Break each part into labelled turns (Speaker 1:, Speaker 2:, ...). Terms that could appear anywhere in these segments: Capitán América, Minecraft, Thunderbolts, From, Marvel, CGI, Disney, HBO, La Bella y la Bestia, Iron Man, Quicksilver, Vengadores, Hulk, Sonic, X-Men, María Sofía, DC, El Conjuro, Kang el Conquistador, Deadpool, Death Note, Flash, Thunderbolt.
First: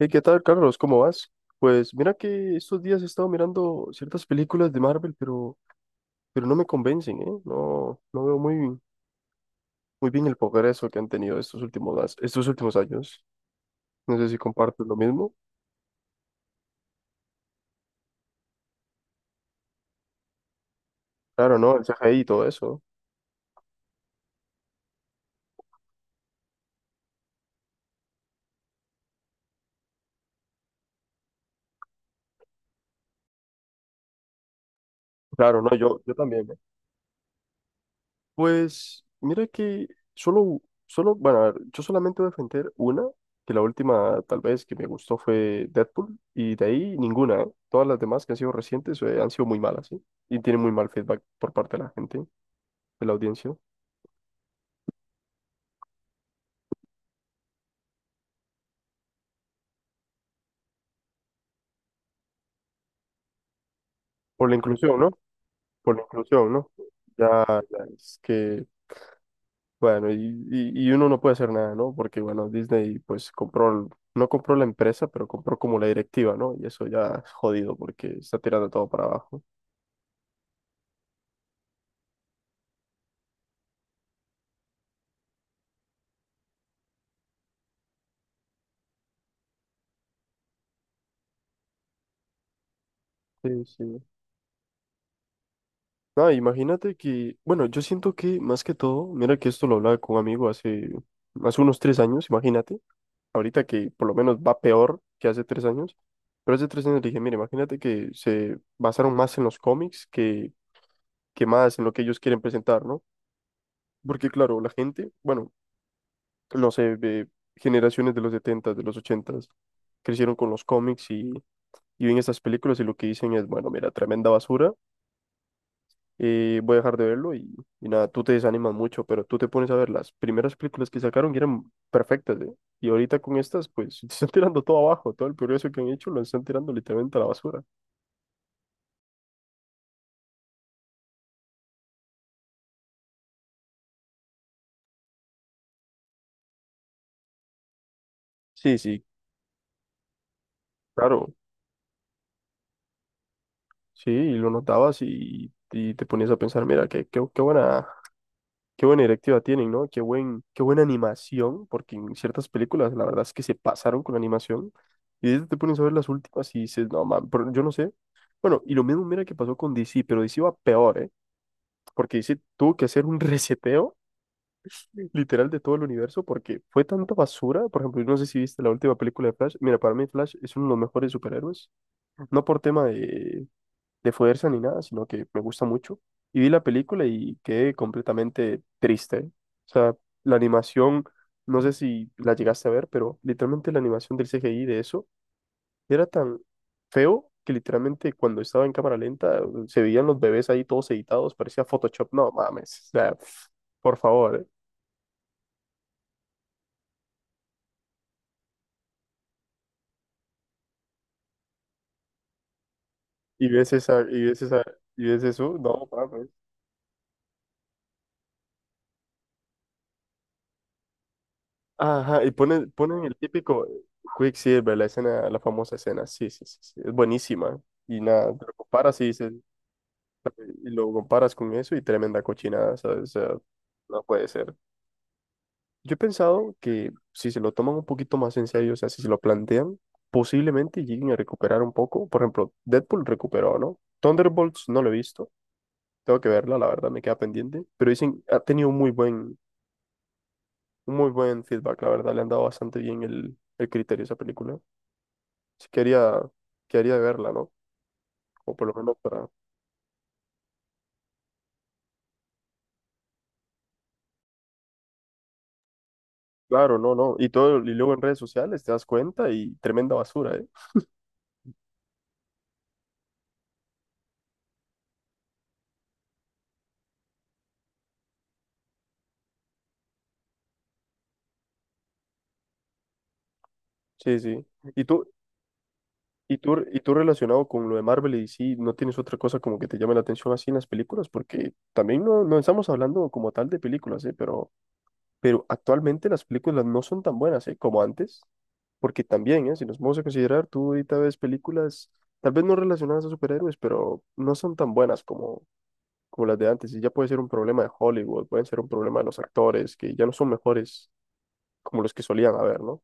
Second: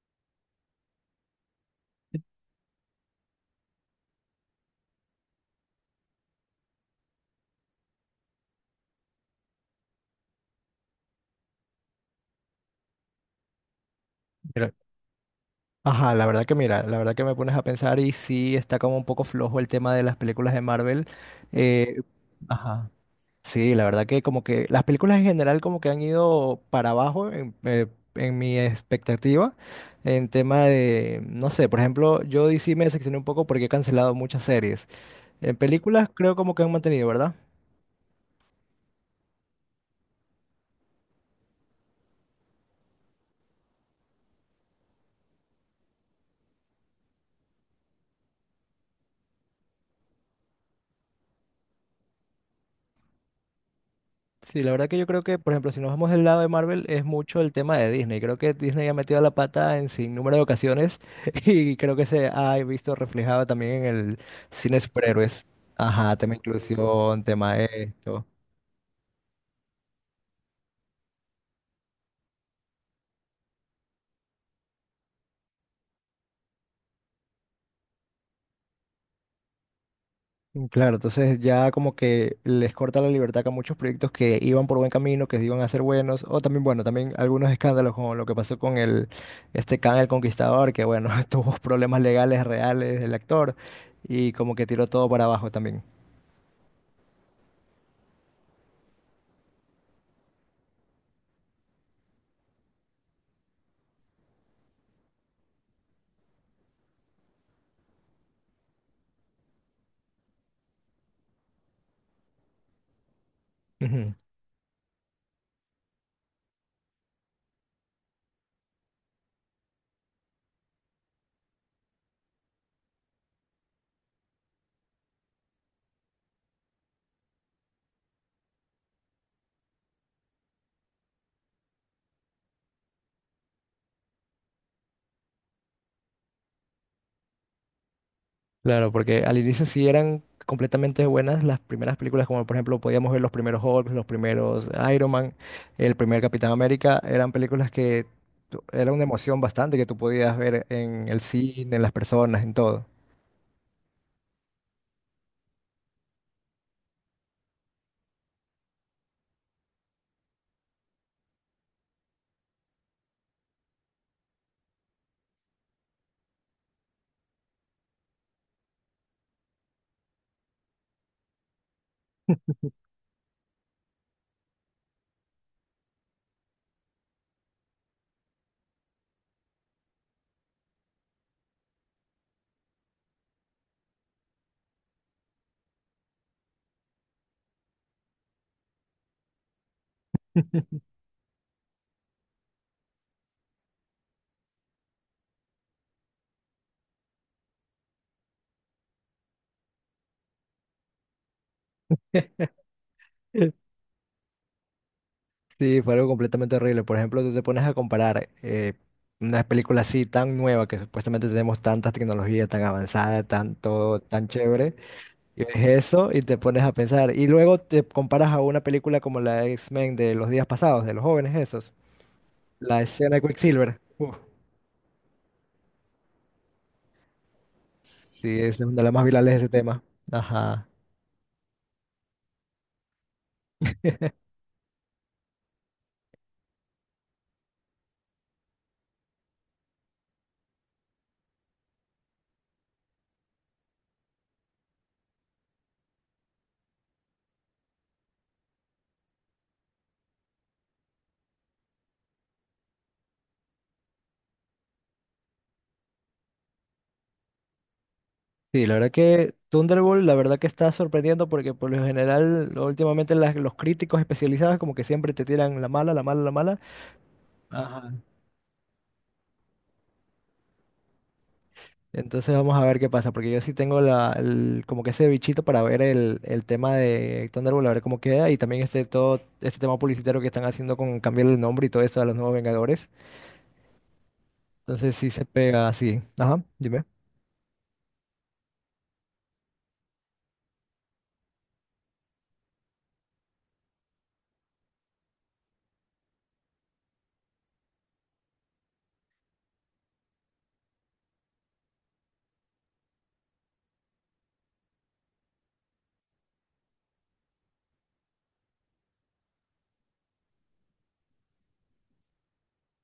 Speaker 1: Hey, ¿qué tal, Carlos? ¿Cómo vas? Pues mira que estos días he estado mirando ciertas películas de Marvel, pero no me convencen, ¿eh? No, no veo muy, muy bien el progreso que han tenido estos últimos años. No sé si
Speaker 2: Mira,
Speaker 1: compartes lo mismo.
Speaker 2: ajá, la verdad que mira, la verdad que me pones a pensar y sí está como un poco flojo el tema de las películas de Marvel.
Speaker 1: Claro, no, el
Speaker 2: Eh,
Speaker 1: CGI y todo eso.
Speaker 2: ajá, sí, la verdad que como que las películas en general como que han ido para abajo en mi expectativa en tema de, no sé, por ejemplo, yo DC me decepcioné un poco porque he cancelado muchas series. En
Speaker 1: Claro, no, yo,
Speaker 2: películas
Speaker 1: yo
Speaker 2: creo
Speaker 1: también.
Speaker 2: como que han mantenido, ¿verdad?
Speaker 1: Pues mira que solo, solo, bueno, a ver, yo solamente voy a defender una, que la última tal vez que me gustó fue Deadpool, y de ahí ninguna, ¿eh? Todas las demás que han sido recientes han sido muy malas, ¿sí? Y tienen muy mal feedback por parte de la gente, de la audiencia.
Speaker 2: Sí, la verdad que yo creo que, por ejemplo, si nos vamos del lado de Marvel, es mucho el tema de Disney. Creo que Disney ha metido la pata en sin número de ocasiones y creo que se ha visto reflejado también en el
Speaker 1: Por la
Speaker 2: cine de
Speaker 1: inclusión, ¿no?
Speaker 2: superhéroes.
Speaker 1: Por la
Speaker 2: Ajá, tema
Speaker 1: inclusión, ¿no?
Speaker 2: inclusión,
Speaker 1: Ya,
Speaker 2: tema
Speaker 1: ya, es
Speaker 2: esto.
Speaker 1: que, bueno, y uno no puede hacer nada, ¿no? Porque, bueno, Disney pues compró, no compró la empresa, pero compró como la directiva, ¿no? Y eso ya es jodido porque está tirando todo para abajo.
Speaker 2: Mm, claro, entonces ya como que les corta la libertad que a muchos proyectos que iban por buen camino, que iban a ser buenos, o también, bueno, también algunos escándalos como lo que pasó con este Kang el Conquistador, que bueno, tuvo problemas legales reales del actor
Speaker 1: Sí, sí.
Speaker 2: y como que tiró todo para abajo también.
Speaker 1: Ah, imagínate que, bueno, yo siento que más que todo, mira que esto lo hablaba con un amigo hace unos 3 años, imagínate, ahorita que por lo menos va peor que hace 3 años, pero hace 3 años le dije, mira, imagínate que se basaron más en los cómics que más en lo que ellos quieren presentar, ¿no?
Speaker 2: Ujú.
Speaker 1: Porque claro, la gente, bueno, no sé, de generaciones de los 70, de los 80, crecieron con los cómics y ven estas películas y lo que dicen es, bueno, mira, tremenda basura y voy a dejar de verlo y nada, tú te desanimas mucho, pero tú te pones a ver las primeras películas que sacaron que eran perfectas, ¿eh? Y ahorita con estas, pues te están tirando todo abajo, todo el progreso que han hecho lo están tirando literalmente a la basura.
Speaker 2: Claro, porque al inicio sí eran completamente buenas las primeras películas, como por ejemplo podíamos ver los primeros Hulk, los primeros Iron Man, el primer Capitán América, eran películas que
Speaker 1: Sí,
Speaker 2: era
Speaker 1: sí.
Speaker 2: una emoción bastante que tú podías ver en el
Speaker 1: Claro,
Speaker 2: cine, en las personas, en todo.
Speaker 1: sí, y lo notabas y te ponías a pensar, mira, qué buena directiva tienen, ¿no? Qué buena animación, porque en ciertas películas la verdad es que se pasaron con la animación. Y ahorita te pones a ver las últimas y dices, no, man, pero yo no sé. Bueno, y lo mismo mira que pasó con DC, pero DC va peor, ¿eh? Porque tuvo que hacer un reseteo literal de todo el universo, porque fue tanta basura. Por ejemplo, yo no sé si viste la última película de Flash. Mira, para mí Flash es uno de los mejores superhéroes, no por tema de fuerza ni nada, sino que me gusta mucho. Y vi la película y quedé completamente triste. O sea, la animación, no sé si la llegaste a ver, pero literalmente la animación del CGI de eso era tan feo que literalmente cuando estaba en cámara lenta se veían los bebés ahí todos editados, parecía Photoshop. No mames, o sea, pf,
Speaker 2: Mm.
Speaker 1: por favor, ¿eh?
Speaker 2: Sí, fue algo completamente horrible. Por ejemplo, tú te pones a comparar una película así tan nueva que supuestamente tenemos tanta tecnología tan avanzada,
Speaker 1: Y
Speaker 2: tan
Speaker 1: ves
Speaker 2: todo,
Speaker 1: esa, y
Speaker 2: tan
Speaker 1: ves esa,
Speaker 2: chévere.
Speaker 1: y ves
Speaker 2: Y ves
Speaker 1: eso, no
Speaker 2: eso y
Speaker 1: mames.
Speaker 2: te pones a pensar. Y luego te comparas a una película como la de X-Men de los días pasados, de los jóvenes esos.
Speaker 1: Ajá, y ponen,
Speaker 2: La
Speaker 1: ponen el
Speaker 2: escena de
Speaker 1: típico
Speaker 2: Quicksilver. Uf,
Speaker 1: Quicksilver, la escena, la famosa escena. Sí, sí, sí, sí, es buenísima. Y
Speaker 2: sí,
Speaker 1: nada, te
Speaker 2: esa
Speaker 1: lo
Speaker 2: es una de las
Speaker 1: comparas
Speaker 2: más virales de ese tema. Ajá.
Speaker 1: y lo comparas con eso y tremenda cochinada, ¿sabes? O sea, no puede ser. Yo he pensado que si se lo toman un poquito más en serio, o sea, si se lo plantean, posiblemente lleguen a recuperar un poco. Por ejemplo, Deadpool recuperó, ¿no? Thunderbolts no lo he visto, tengo que verla, la verdad me queda pendiente, pero dicen, ha tenido un muy buen feedback, la verdad, le han dado bastante bien el criterio a esa película. Así que haría de verla, ¿no? O
Speaker 2: Sí,
Speaker 1: por lo
Speaker 2: la verdad
Speaker 1: menos para...
Speaker 2: que Thunderbolt, la verdad que está sorprendiendo porque por lo general, últimamente los críticos especializados como que siempre te tiran la mala, la mala, la mala.
Speaker 1: Claro, no, no. Y todo, y luego
Speaker 2: Ajá.
Speaker 1: en redes sociales te das cuenta y tremenda basura, ¿eh?
Speaker 2: Entonces vamos a ver qué pasa, porque yo sí tengo como que ese bichito para ver el tema de Thunderbolt, a ver cómo queda, y también este todo este tema publicitario que están haciendo con cambiar el nombre y todo esto de los nuevos Vengadores.
Speaker 1: Sí, sí. ¿Y
Speaker 2: Entonces
Speaker 1: tú,
Speaker 2: sí se pega así.
Speaker 1: y
Speaker 2: Ajá,
Speaker 1: tú, y
Speaker 2: dime.
Speaker 1: tú relacionado con lo de Marvel y sí, no tienes otra cosa como que te llame la atención así en las películas? Porque también no, no estamos hablando como tal de películas, ¿eh? Pero actualmente las películas no son tan buenas, ¿eh? Como antes. Porque también, ¿eh? Si nos vamos a considerar, tú ahorita ves películas, tal vez no relacionadas a superhéroes, pero no son tan buenas como las de antes, y ya puede ser un problema de Hollywood, pueden ser un problema de los actores, que ya no son mejores como los que solían haber, ¿no?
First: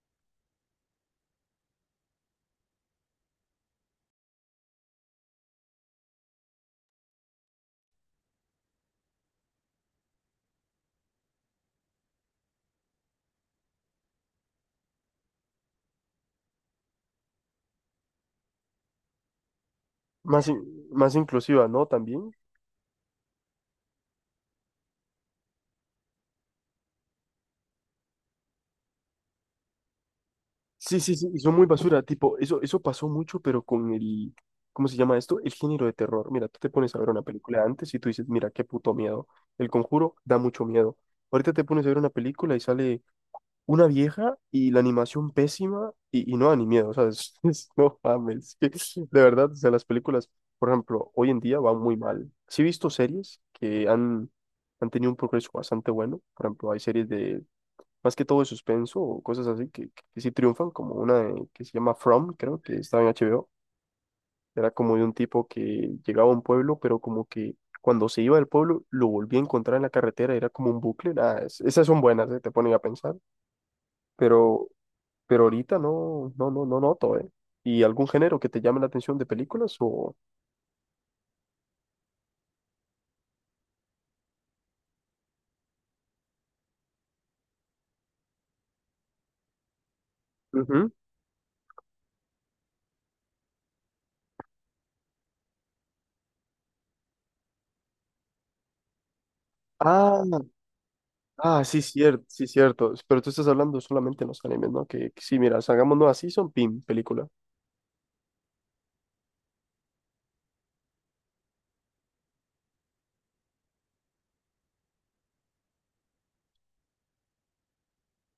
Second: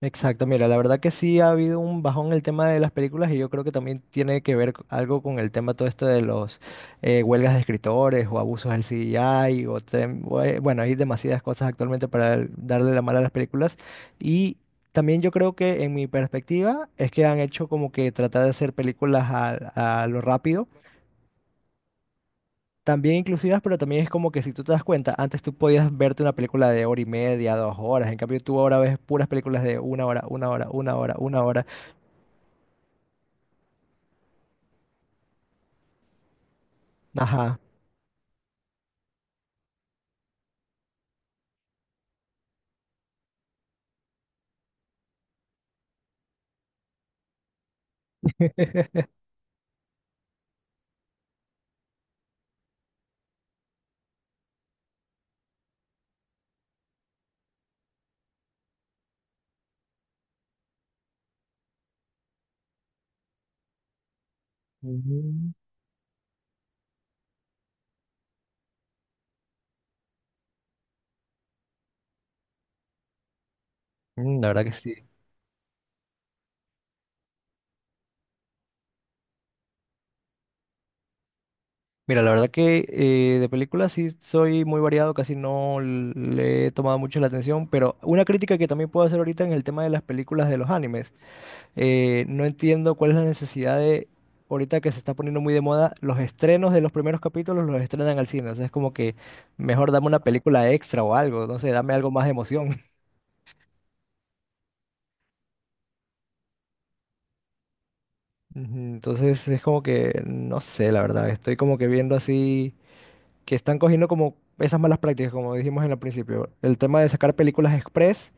Speaker 2: Exacto, mira, la verdad que sí ha habido un bajón en el tema de las películas y yo creo que también tiene que ver algo con el tema todo esto de los huelgas de escritores o abusos del CGI o bueno, hay demasiadas cosas actualmente para darle la mala a las películas y también yo creo que en mi perspectiva es que han hecho como que tratar de hacer películas a lo
Speaker 1: Más,
Speaker 2: rápido.
Speaker 1: in- más inclusiva, ¿no? También.
Speaker 2: También inclusivas, pero también es como que si tú te das cuenta, antes tú podías verte una película de hora y media, dos horas, en cambio tú ahora ves puras películas de una hora, una hora, una
Speaker 1: Sí,
Speaker 2: hora,
Speaker 1: sí, sí, y
Speaker 2: una
Speaker 1: son
Speaker 2: hora.
Speaker 1: muy basura, tipo, eso pasó mucho, pero con el, ¿cómo se llama esto? El género de terror. Mira, tú te pones a ver una
Speaker 2: Ajá.
Speaker 1: película antes y tú dices, mira, qué puto miedo. El Conjuro da mucho miedo. Ahorita te pones a ver una película y sale una vieja y la animación pésima y no da ni miedo, o sea, no mames, que de verdad, o sea, las películas, por ejemplo, hoy en día van muy mal. Sí he visto series que han tenido un progreso bastante bueno, por ejemplo, hay series de, más que todo de suspenso o cosas así que sí triunfan, como una que se llama From, creo que estaba en HBO, era como de un tipo
Speaker 2: Mm,
Speaker 1: que llegaba a un pueblo, pero como que... Cuando se iba del pueblo, lo volvía a encontrar en la carretera, era como un bucle. Nada, esas son buenas, te ponen a pensar.
Speaker 2: mm. La verdad
Speaker 1: Pero
Speaker 2: que sí.
Speaker 1: pero ahorita no, no, no, no noto, ¿eh? ¿Y algún género que te llame la atención de películas o...?
Speaker 2: Mira, la verdad que de películas sí soy muy variado, casi no le he tomado mucho la atención, pero una crítica que también puedo hacer ahorita en el tema de las películas de los
Speaker 1: Ujú.
Speaker 2: animes. No entiendo cuál es la necesidad de, ahorita que se está poniendo muy de moda, los estrenos de los primeros capítulos los estrenan al cine. O sea, es como que mejor dame una
Speaker 1: Ah,
Speaker 2: película extra o algo, no
Speaker 1: ah,
Speaker 2: sé,
Speaker 1: sí,
Speaker 2: dame algo
Speaker 1: cierto,
Speaker 2: más de
Speaker 1: sí,
Speaker 2: emoción.
Speaker 1: cierto. Pero tú estás hablando solamente en los animes, ¿no? Que sí, mira, hagamos nueva season, pim, película.
Speaker 2: Ujú, entonces es como que, no sé, la verdad, estoy como que viendo así, que están cogiendo como esas malas prácticas, como dijimos en el principio. El tema de sacar películas express,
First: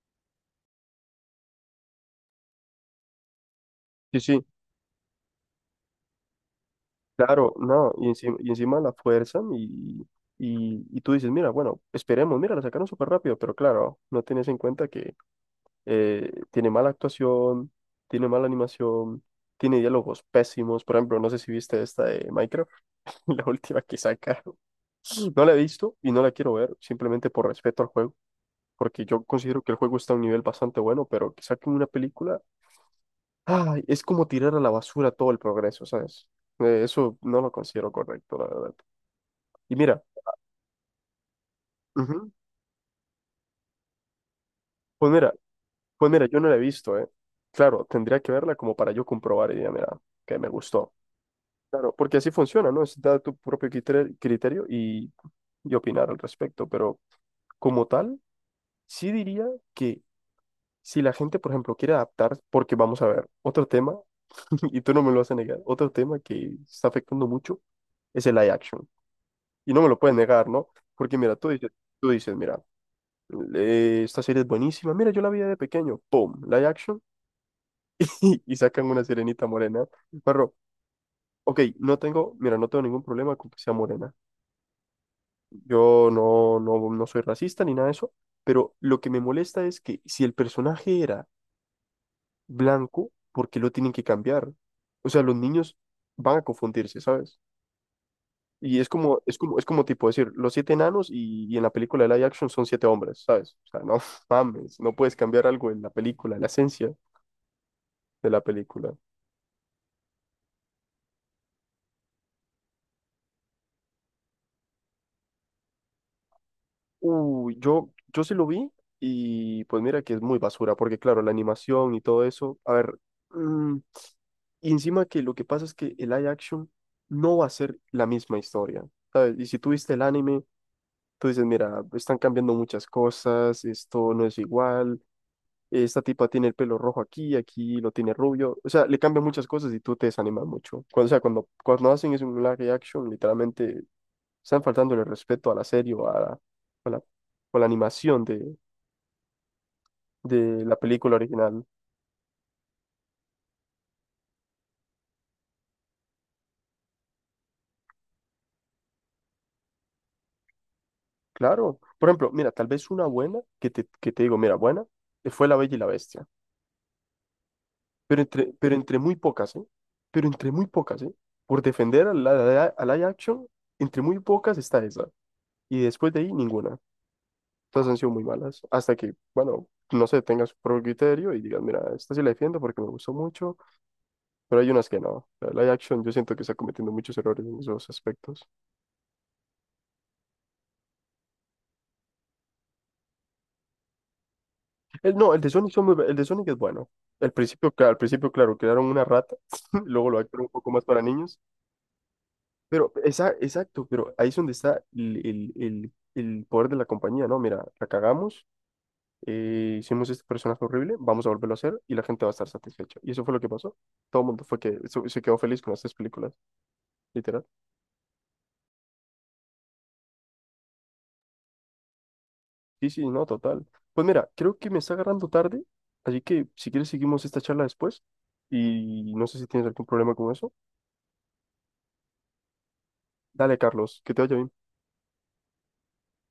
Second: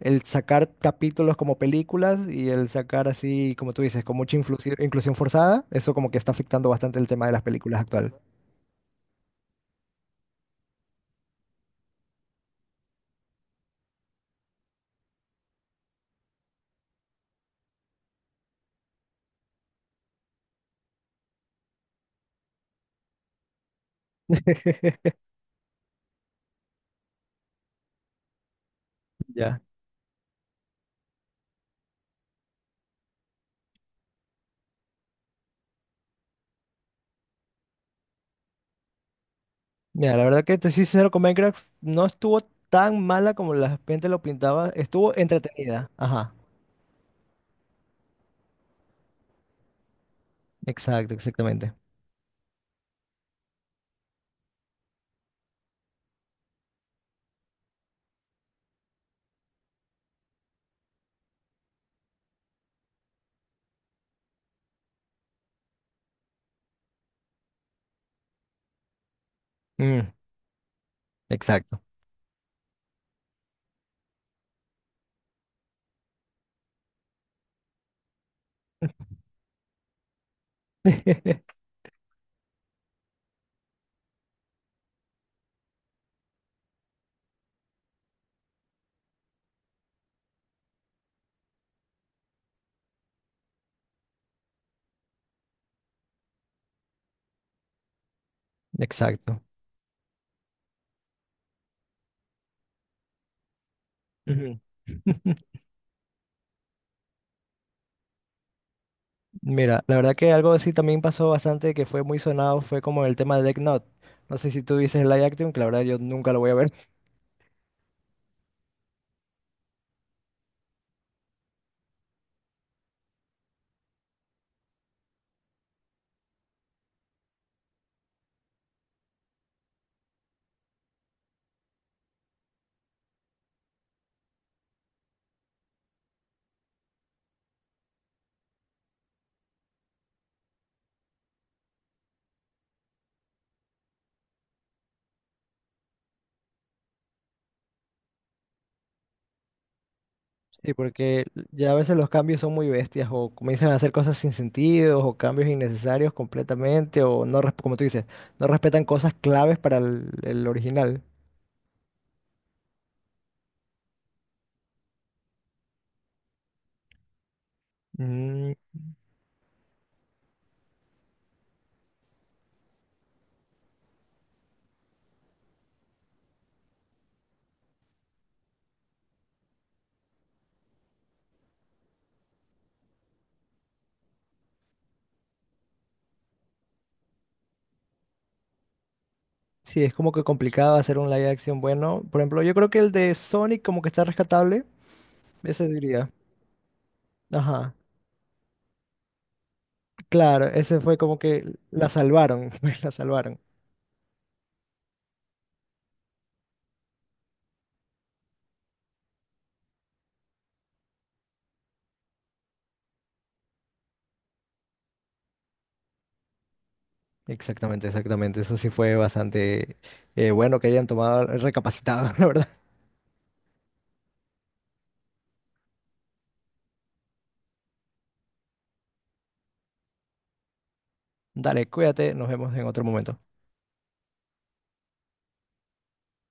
Speaker 2: el sacar capítulos como películas y el sacar así, como tú dices, con
Speaker 1: Sí,
Speaker 2: mucha
Speaker 1: sí,
Speaker 2: inclusión forzada, eso como que está afectando bastante el tema de las
Speaker 1: claro,
Speaker 2: películas
Speaker 1: no, y
Speaker 2: actual.
Speaker 1: encima, y encima la fuerzan y tú dices, mira, bueno, esperemos, mira, la sacaron súper rápido, pero claro, no tienes en cuenta que tiene mala actuación, tiene mala animación, tiene diálogos pésimos. Por ejemplo, no sé si viste esta de Minecraft. La última que sacaron. No la he visto y no la quiero ver, simplemente por respeto al juego, porque yo considero
Speaker 2: Ya.
Speaker 1: que el juego está a un nivel bastante bueno, pero que saquen una película, ay, es como tirar a la basura todo el progreso, ¿sabes? Eso no lo considero correcto, la verdad. Y mira,
Speaker 2: Mira, la verdad que te soy sincero con Minecraft, no
Speaker 1: ujú,
Speaker 2: estuvo tan mala como la gente lo pintaba,
Speaker 1: pues
Speaker 2: estuvo
Speaker 1: mira,
Speaker 2: entretenida.
Speaker 1: pues mira,
Speaker 2: Ajá,
Speaker 1: yo no la he visto, ¿eh? Claro, tendría que verla como para yo comprobar y diría, mira, que me gustó.
Speaker 2: exacto, exactamente.
Speaker 1: Claro, porque así funciona, ¿no? Es dar tu propio criterio y opinar al respecto, pero como tal. Sí diría que si la gente, por ejemplo, quiere adaptar, porque vamos a ver, otro tema, y tú no me lo vas a negar, otro tema que está afectando mucho es el live action. Y no me lo
Speaker 2: Mm,
Speaker 1: puedes negar, ¿no? Porque mira, tú dices,
Speaker 2: exacto.
Speaker 1: tú dices, mira, esta serie es buenísima, mira, yo la vi de pequeño, ¡pum! Live action, y sacan una sirenita morena. Pero, ok, no tengo, mira, no tengo ningún problema con que sea morena. Yo no, no, no soy racista ni nada de eso, pero lo que me molesta es que si el personaje era blanco, ¿por qué lo tienen que cambiar? O sea, los niños van a confundirse, ¿sabes? Y es como, es
Speaker 2: Exacto.
Speaker 1: como, es como tipo decir, los siete enanos y en la película de live action son siete hombres, ¿sabes? O sea, no
Speaker 2: Ujú.
Speaker 1: mames, no puedes cambiar algo en la película, en la esencia de la película.
Speaker 2: Mira, la verdad que algo así también pasó bastante que fue muy sonado, fue como el tema de Death Note. No sé si tú dices live action, que la verdad yo nunca lo voy a ver.
Speaker 1: Uy, yo sí lo vi y pues mira que es muy basura, porque claro, la animación y todo eso, a ver, mm, y encima que lo que pasa es que el live action no va a ser la misma historia, ¿sabes? Y si tú viste el anime, tú dices, mira, están cambiando muchas cosas, esto no es igual, esta tipa tiene el pelo rojo aquí, aquí lo tiene rubio. O sea, le cambian muchas cosas y tú te desanimas mucho. Cuando, o sea, cuando hacen eso en un live action, literalmente están faltando el respeto a la serie o la, o la animación de
Speaker 2: Sí,
Speaker 1: la película
Speaker 2: porque
Speaker 1: original.
Speaker 2: ya a veces los cambios son muy bestias o comienzan a hacer cosas sin sentido o cambios innecesarios completamente o no, como tú dices, no respetan cosas claves para el original.
Speaker 1: Claro. Por ejemplo, mira, tal vez una buena que te digo, mira, buena, fue La Bella y la Bestia. Pero entre,
Speaker 2: Mm,
Speaker 1: pero entre muy pocas, ¿eh? Pero entre muy pocas, ¿eh? Por defender a la live Action, entre muy pocas está esa. Y después de ahí, ninguna. Todas han sido muy malas. Hasta que, bueno, no sé, tengas su propio criterio y digas, mira, esta sí la defiendo porque me gustó mucho, pero hay unas que no. La live Action, yo siento que está cometiendo muchos errores en esos aspectos.
Speaker 2: sí, es como que complicado hacer un live action bueno. Por ejemplo, yo creo que el de Sonic como que está rescatable,
Speaker 1: No,
Speaker 2: ese diría.
Speaker 1: El de Sonic es bueno. Al principio,
Speaker 2: Ajá,
Speaker 1: claro, al principio, claro, crearon una rata, luego lo actuaron
Speaker 2: claro,
Speaker 1: un poco
Speaker 2: ese
Speaker 1: más
Speaker 2: fue
Speaker 1: para
Speaker 2: como
Speaker 1: niños.
Speaker 2: que la salvaron, pues
Speaker 1: Pero,
Speaker 2: la
Speaker 1: esa,
Speaker 2: salvaron.
Speaker 1: exacto, pero ahí es donde está el poder de la compañía, ¿no? Mira, la cagamos, hicimos este personaje horrible, vamos a volverlo a hacer y la gente va a estar satisfecha. Y eso fue lo que pasó. Todo el mundo fue que se quedó feliz con las tres películas, literal.
Speaker 2: Exactamente, exactamente. Eso sí fue bastante bueno que hayan tomado, recapacitado, la verdad.
Speaker 1: Sí, sí, no, total. Pues mira, creo que me está agarrando tarde, así que si quieres seguimos esta charla después y no sé si tienes algún problema con eso.
Speaker 2: Dale, cuídate, nos vemos en otro momento.
Speaker 1: Dale, Carlos, que te vaya bien.